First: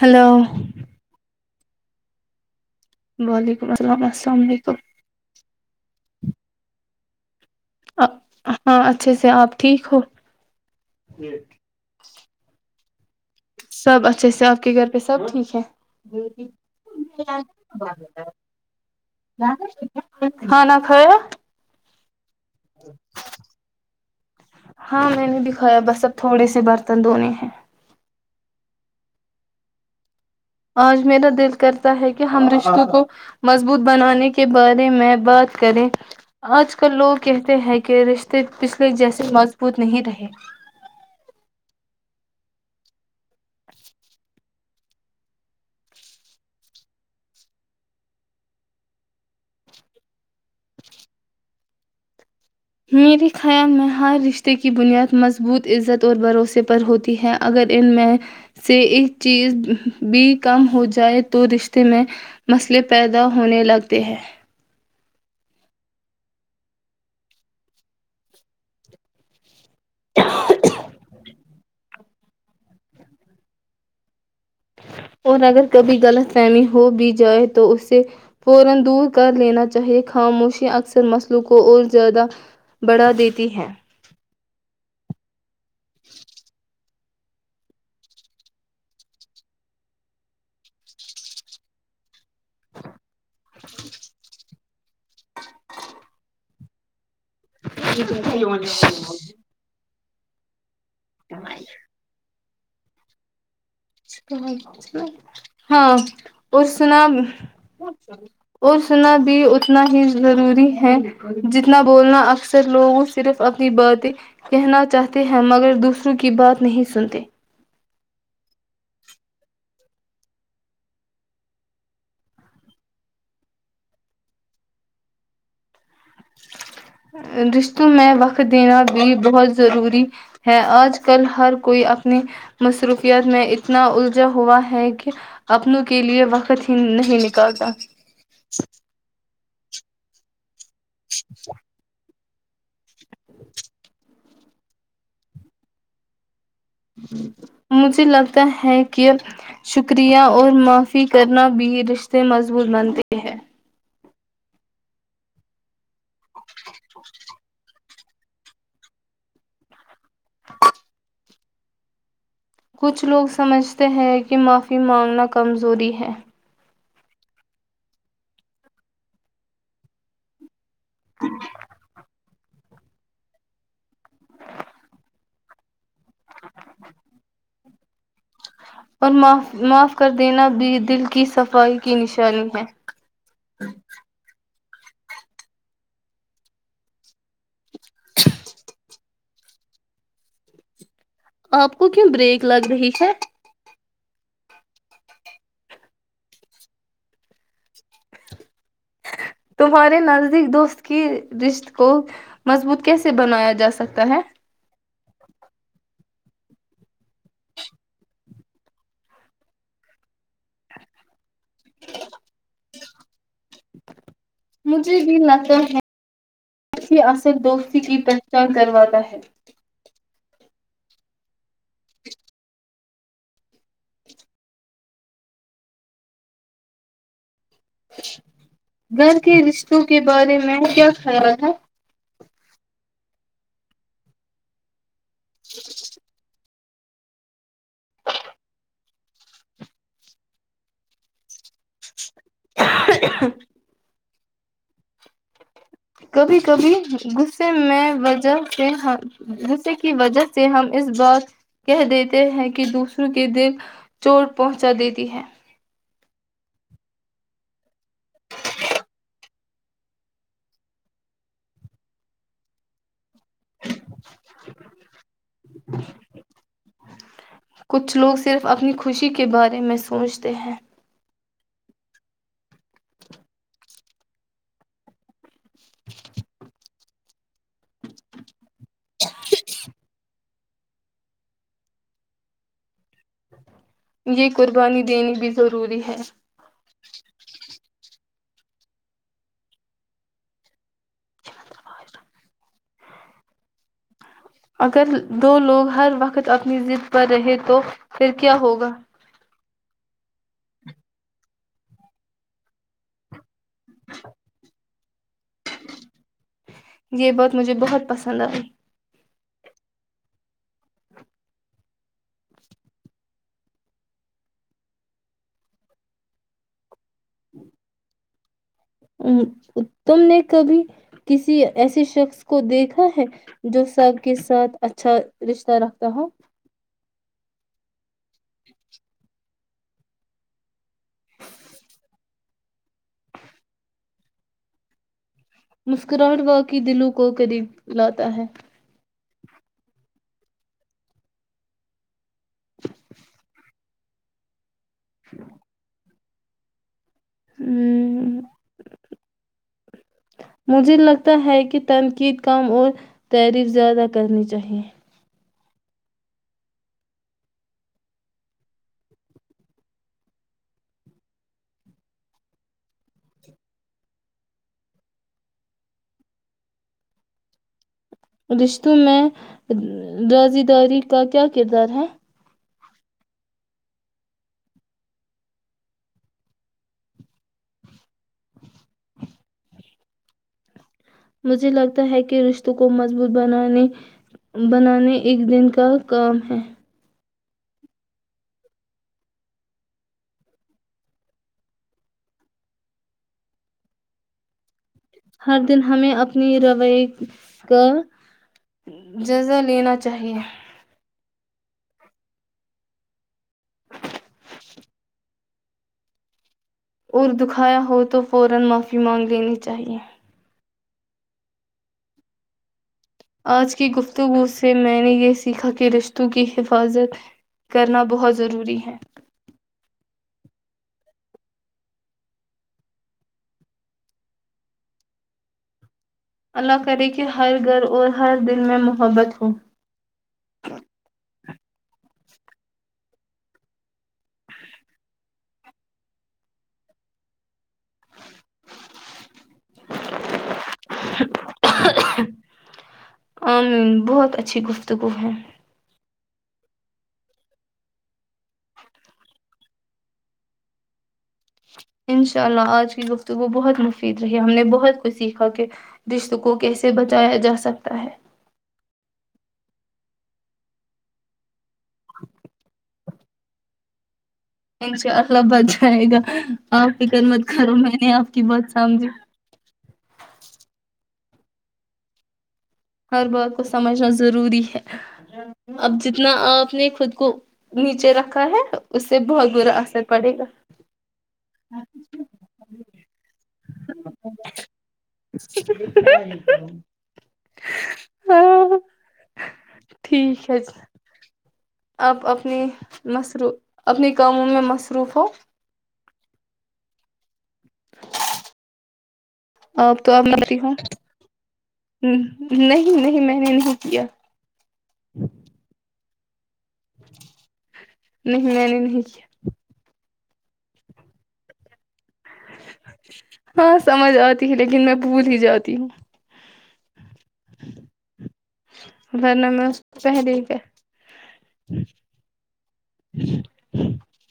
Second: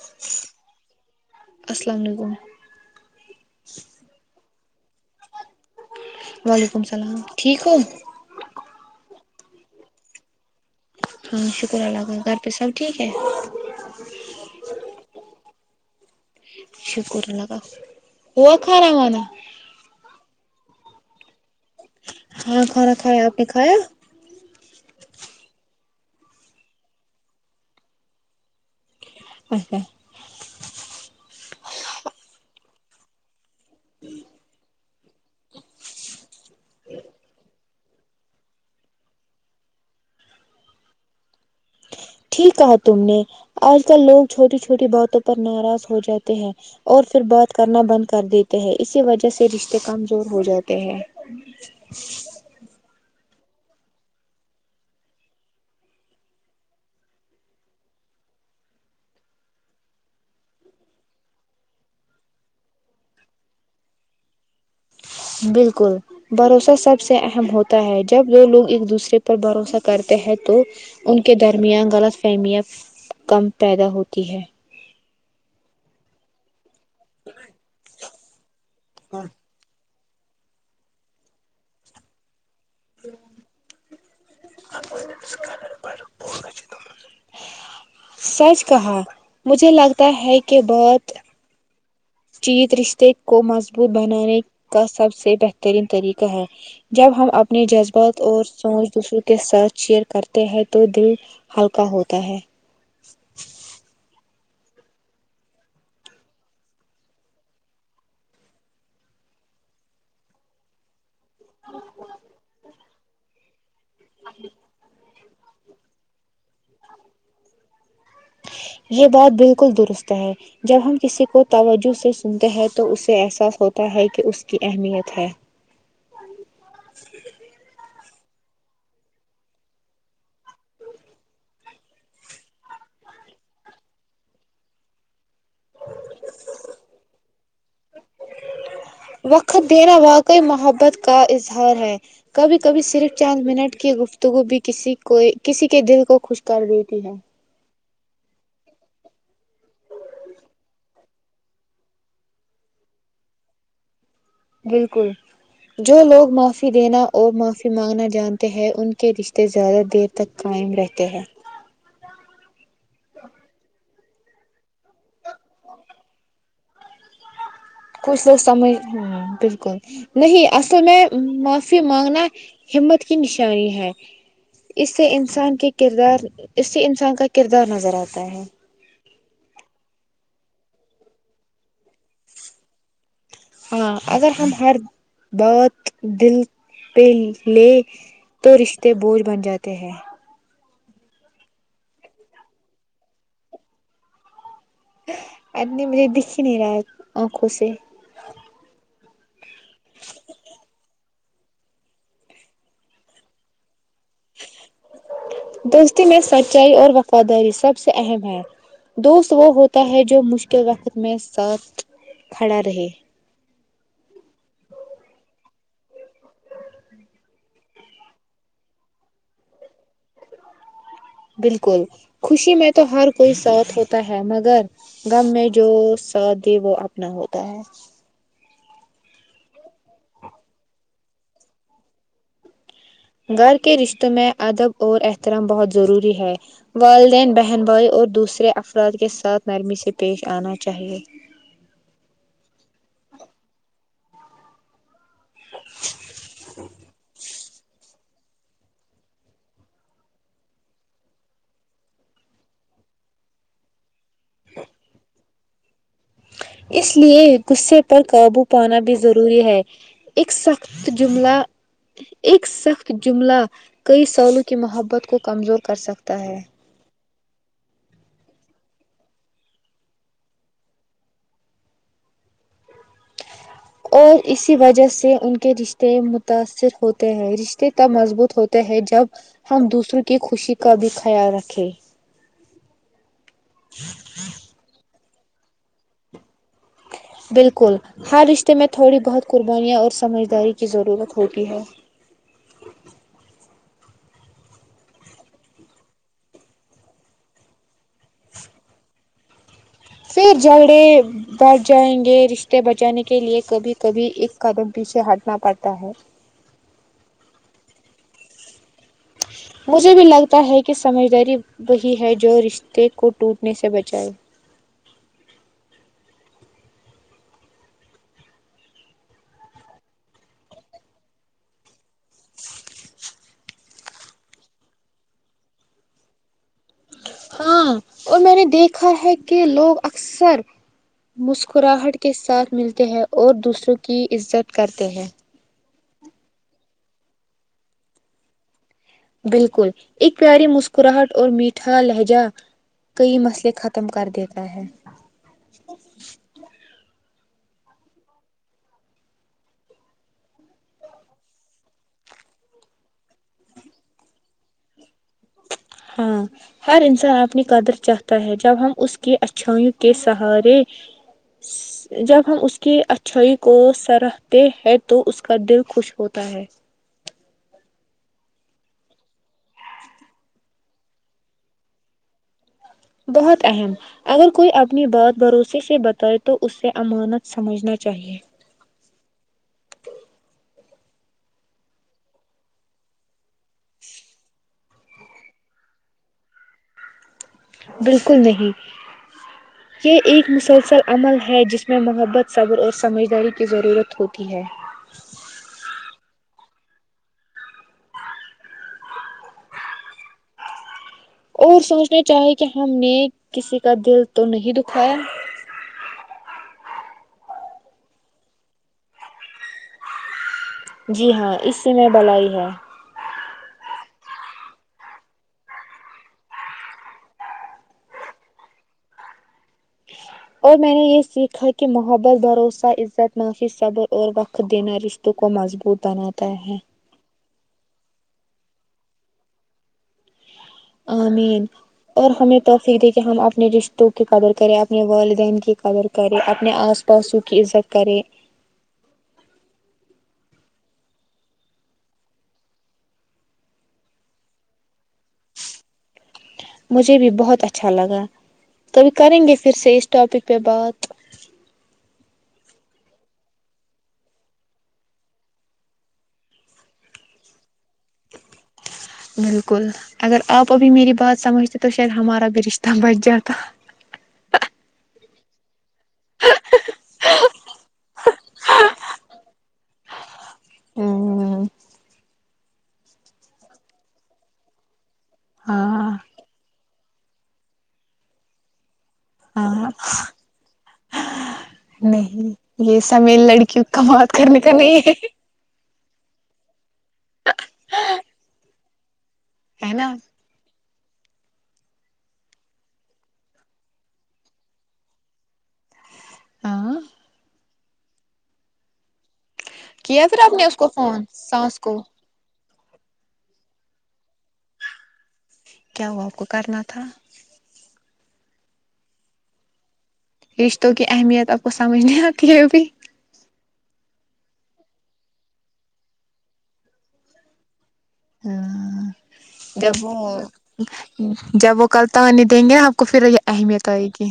hello السلام علیکم وعلیکم السلام السلام علیکم وعلیکم السلام ٹھیک ہو ہاں اچھا ا سے آپ ٹھیک ہو ہاں شکر اللہ کا گھر پہ سب ٹھیک ہے سب اچھے سے آپ کے گھر پہ سب ٹھیک ہے شکر اللہ کا ہوا کھانا وانا ہ [inaudible] خ [inaudible] ہاں کھانا کھایا آپ نے کھایا ہاں میں نے دکھایا بس اب تھوڑے سے برتن دھونے ہیں اچھا آج میرا دل کرتا ہے کہ ہم رشتوں کو مضبوط بنانے کے بارے میں بات کریں آج کل لوگ کہتے ہیں کہ رشتے پچھلے جیسے مضبوط نہیں رہے ٹھیک کہا تم نے آج کل لوگ چھوٹی چھوٹی باتوں پر ناراض ہو جاتے ہیں اور پھر بات کرنا بند کر دیتے ہیں اسی وجہ سے رشتے کمزور ہو جاتے ہیں خیام میں ہر رشتے کی بنیاد مضبوط عزت اور بھروسے پر ہوتی ہے اگر ان میں سے ایک چیز بھی کم ہو جائے تو رشتے میں مسئلے پیدا ہونے لگتے ہیں بالکل بھروسہ سب سے اہم ہوتا ہے جب دو لوگ ایک دوسرے پر بھروسہ کرتے ہیں تو ان کے درمیان غلط فہمت کم پیدا ہوتی ہے اور اگر کبھی غلط فہمی ہو بھی جائے تو اسے دور کر لینا چاہے خاموشیا اکثر مسلو کو اور زیادہ بڑھا دیتی ہے سچ کہا مجھے لگتا ہے کہ بہت چیت رشتے کو مضبوط بنانے کا سب سے بہترین طریقہ ہے جب ہم اپنے جذبات اور سوچ دوسروں کے ساتھ شیئر کرتے ہیں تو دل ہلکا ہوتا ہے [inaudible] ہاں اور سنا اور سنا بھی اتنا ہی ضروری ہے جتنا بولنا اکثر لوگوں صرف باتیں کہنا چاہتے ہیں مگر دوسروں کی بات نہیں سنتے یہ بات بالکل درست ہے جب ہم کسی کو باوجود سے سنتے ہیں تو اسے احساس ہوتا ہے کہ اس کی اہمیت ہے رشتو میں وہ وقت دینا بھی بہت ضروری ہے آج کل ہر کوئی اپنی مصروفیات میں اتنا الجھا ہوا ہے کہ اپنوں کے لیے وقت ہی نہیں نکالتا وقت نا واقع محبت کا اظہار ہے کبھی کبھی صرف چار منٹ کی گفتگو بھی کسی کو کسی کے دل کو خوش کر دیتی ہے مجھے لگتا ہے کہ شکریہ اور معاف [inaudible] بالکل جو لوگ معافی دینا اور معافی مانگنا جانتے ہیں ان کے رشتے زیادہ دیر تک قائم رہتے ہیں کچھ لوگ سمجھتے ہیں کہ معافی مانگنا کمزوری ہے کچھ لوگ سمجھنا ہبالکل نہیں تو میں معافی مانگنا ہمت کی نشانی ہے اس سے انسان کے کردار اس سے انسان کا کردار نظر آتا ہے اور معاف معاف کر دینا بھی دل کی صفائی کی نشانی ہے ہاں اگر ہم ہر بات دل پہ لے تو رشتے بوجھ بن جاتے ہیں آپ کو کیوں بریک لگ رہی ہے آدمی مجھے دکھ ہی نہیں رہا ہے آنکھوں سے تمہارے نزدیک دوست کی رشت کو مضبوط کیسے بنایا جا سکتا [inaudible] دوستی میں سچائی اور وفاداری سب سے اہم ہے دوست وہ ہوتا ہے جو مش تو وقت میں ساتھ کھڑا رہے مجھے بھی لگتا ہے اصل دوستی کی پہچان کرواتا ہے بالکل خوشی میں تو ہر کوئی ساتھ ہوتا ہے مگر غم میں جو ساتھ دے وہ اپنا ہوتا [inaudible] گھر کے رشتوں گھر کے رشتوں میں ادب اور طرح بہت ضروری ہے والدین بہن بھائی اور دوسرے افراد کے ساتھ نرمی سے پیش آنا چاہیے [inaudible] کبھی کبھی غصے میں رشتے کی وجہ سے ہم اس بات کہ دیتے ہیں کہ دوسروں کے دل چوٹ پہنچا دیتی ہے اس لیے غصے پر قابو پانا بھی ضروری ہے ایک سخت جملہ ایک سخت جملہ کئی سالوں کی محبت کو کمزور کر سکتا ہے کچھ لوگ صرف اپنی خوشی کے بارے میں سوچتے ہیں اور اسی وجہ سے ان کے رشتے متاثر ہوتے ہیں رشتے تب مضبوط ہوتے ہیں جب ہم دوسروں کی خوشی کا بھی خیال رکھے یہ قربانی دینی بھی ضروری ہے بالکل ہر رشتے میں تھوڑی بہت قربانیاں اور سمجھداری کی ضرورت ہوتی ہے اگر دو لوگ ہر وقت اپنی ضد پر رہے تو پھر کیا ہوگا پھر جھگڑے بٹ جائیں گے رشتے بچانے کے لئے کبھی کبھی ایک قدم پیچھے ہٹنا پڑتا ہے یہ بات مجھے بہت پسند آئی مجھے بھی لگتا ہے کہ سمجھداری وہی ہے جو رشتے کو ٹوٹنے سے بچائے اتم نے کبھی کسی ایسے شخص اس کو دیکھا ہے جو سب کے ساتھ اچھا رشتہ رکھتا ہو ہاں اور میں نے دیکھا ہے کہ لوگ اکثر مسکراہٹ کے ساتھ ملتے ہیں اور دوسروں کی عزت کرتے ہیں مسکراہٹ وا کیی دلوں کو قریب لاتا ہے بالکل ایک پیاری مسکراہٹ اور میٹھا لہجہ کئی مسئلے ختم ختم کر دیتا ہے اچھ [unintelligible] مجھے لگتا ہے کہ تنقید کم اور تعریف زیادہ کرنی چاہیے ہاں ہر انسان اپنی قدر چاہتا ہے جب ہم اس کی اچھائیوں کے سہارے جب ہم اس کی اچھائیوں کو سرتے ہیں تو اس کا دل خوش ہوتا ہے رشتوں میں رازی داری کا کیا کردار ہے بہت اہم اگر کوئی اپنی بات بھروسے سے بتائے تو اسے امانت سمجھنا چاہیے مجھے لگتا ہے کہ رشتوں کو مضبوط بنانی بنانے ایک دن کا کام ہے بالکل نہیں یہ ایک مسلسل عمل ہے جس میں محبت صبر اور سمجھداری کی ضرورت ہوتی ہے ہر دن ہمیں اپنی روی کا جزا لینا چاہیے اور سوچنا چاہے کہ ہم نے کسی کا دل تو نہیں دکھایا [unintelligible] جی ہاں اس سے میں بھل ہی ہے آج کی گفتگو سے میں نے یہ سیکھا کہ رشتوں کی حفاظت کرنا بہت ضروری ہے اور میں نے یہ سیکھا کہ محبت بھروسہ عزت معافی صبر اور وقت دینا رشتوں کو مضبوط بناتتا ہے اللہ [inaudible] کرے کہ ہر گھر اور ہر دل میں محبت ہو آمین اور ہمیں توفق د کہ ہم اپنے رشتوں کی قدر کریں اپنے والدین کی قدر کریں اپنے آس پاسوں کی عزت کرے بہت اچھی گفتگو ہے مجھے بھی بہت اچھا لگا توبھی کریں گے پھر سے اس ٹاپک پہ بات ان شاء اللہ آج کی گفتگو بہت مفید رہی ہم نے بہت کچھ سیکھا کہ رشت کو کیسے بچایا جا سکتا ہے بالکل اگر آپ ابھی میری بات سمجھتے تو شاید ہمارا رشتہ بچ جاتا تو لبد رہ گا آپ فکر مت کرو میں نے آپ کی بات سمجھی ہوں ہر بات کو سمجھنا ضروری ہے اب ہاں جتنا آپ نے خود کو نیچے رکھا ہے اس سے بہت برا ہاں اثر پڑے گا نہیں یہ سمیل لڑکیوں کا مات کرنے کا نہیں ہے [unintelligible] ہے نا ٹھیک ہے ج آپ اپنی مصرو اپنی کاموں میں مصروف ہو ہاں [inaudible] آپ تو کیا اب پھر آپ متی نے ہو اس کو فون سانس کو نہیں نہیں میں نے نہیں کیا کیا ہوا کچھ ناٹھا نہیں میں نے نہیں کیا رشتوں کی اہمیت آپ کو سمجھنے ہاں سمجھ آتی لیکن میں بھول ہی جاتی ہوں ہاں ورنہ میں اس جب کو وہ پہلے ہی کہ جب وہ کلتاانی دیں گے ن آپ کو پھر اہمیت آئے گی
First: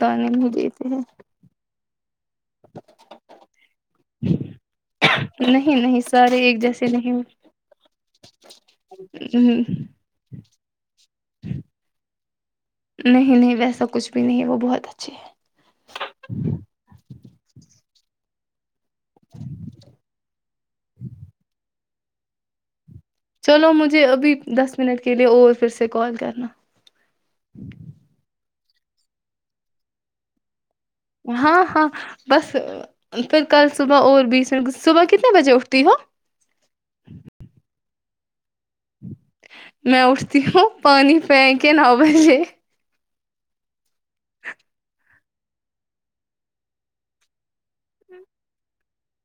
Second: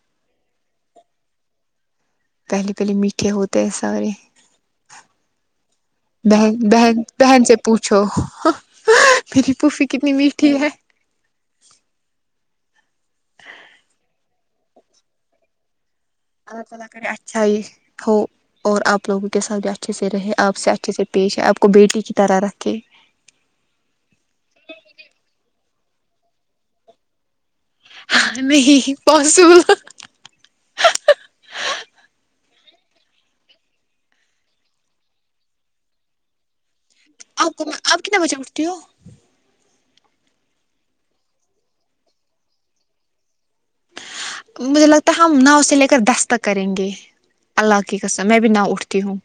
ان نہیں دیتے ہیں پہلے پہلے میٹھے ہوتے ہیں سارے نہیں نہیں سارے بہن ایک جیسے بہن نہیں بہن سے پوچھو میری پھوفھی کتنی میٹھی ہے نہیں نہیں ویسا کچھ بھی نہیں ہے وہ بہت اچھے ہے اللہ تالی کری اچ چاہے ہو اور آپ لوگوں کے ساتھ بھی اچھے سے رہے آپ سے اچھے سے پیش ہے آپ کو بیٹی کی طرح رکھے چلو مجھے ابھی دس منٹ کے لیے اور پھر سے کال کرنا ہاں نہیں پسبل ہاں ہاں بس پھر کل صبح اور بیچ میں صبح کتنے بجے اٹھتی ہو آپ کو آپتنا بچا ہٹو میں اٹھتی ہوں پانی پہن کے نو بجے مجھے لگتا ت ہم ناؤ سے لے کر دستک کریں گے اللہ کی کسر میں بھی ناؤ اٹھتی ہوں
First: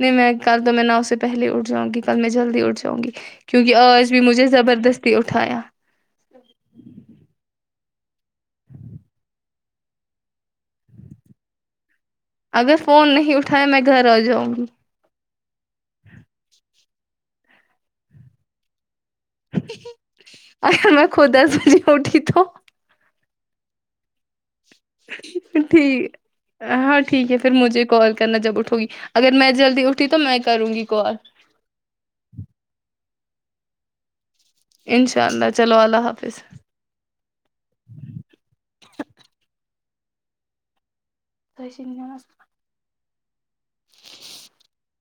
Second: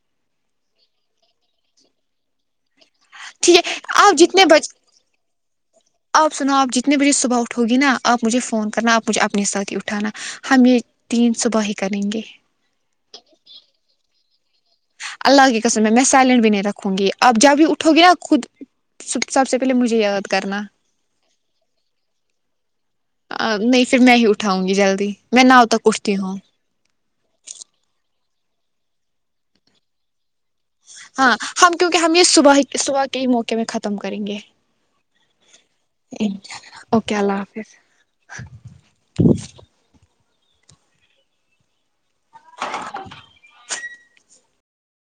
نہیں میں کل تو میں ناؤ سے پہلے اٹھ جاؤں گی کل میں جلدی ا جاں ٹھیک ہے آپ جتنے بجے زبردستی اٹھایا آپ سنو آپ جتنے بجے صبح اٹھو گی نا آپ مجھے فون کرنا آپ مجھے اپنے ساتھ ہی اٹھانا ہم یہ تین صبح ہی کریں گے اگر فون نہیں اٹھائے میں گھر آ جاؤں ہی اللہ کی قسم میں میں سائلینٹ بھی نہیں رکھوں گی آپ جب بھی اٹھو گی نا خود سب سے پہلے مجھے یاد کرنا ا میں خوداس بجی اٹھی تو نہیں پھر میں ہی اٹھ ٹھیک ہاں ٹھیک ہے پھر مجھے کال نا جب اٹھوی اگر میں جلدی اٹھی تو میں کیا ہاں ہم کیونکہ ہم یہ صبح صبح کئی موقع میں ختم کریں گے انشاء اللہ چلو اللہ حافظ اوکے اللہ حافظ خحیش نمس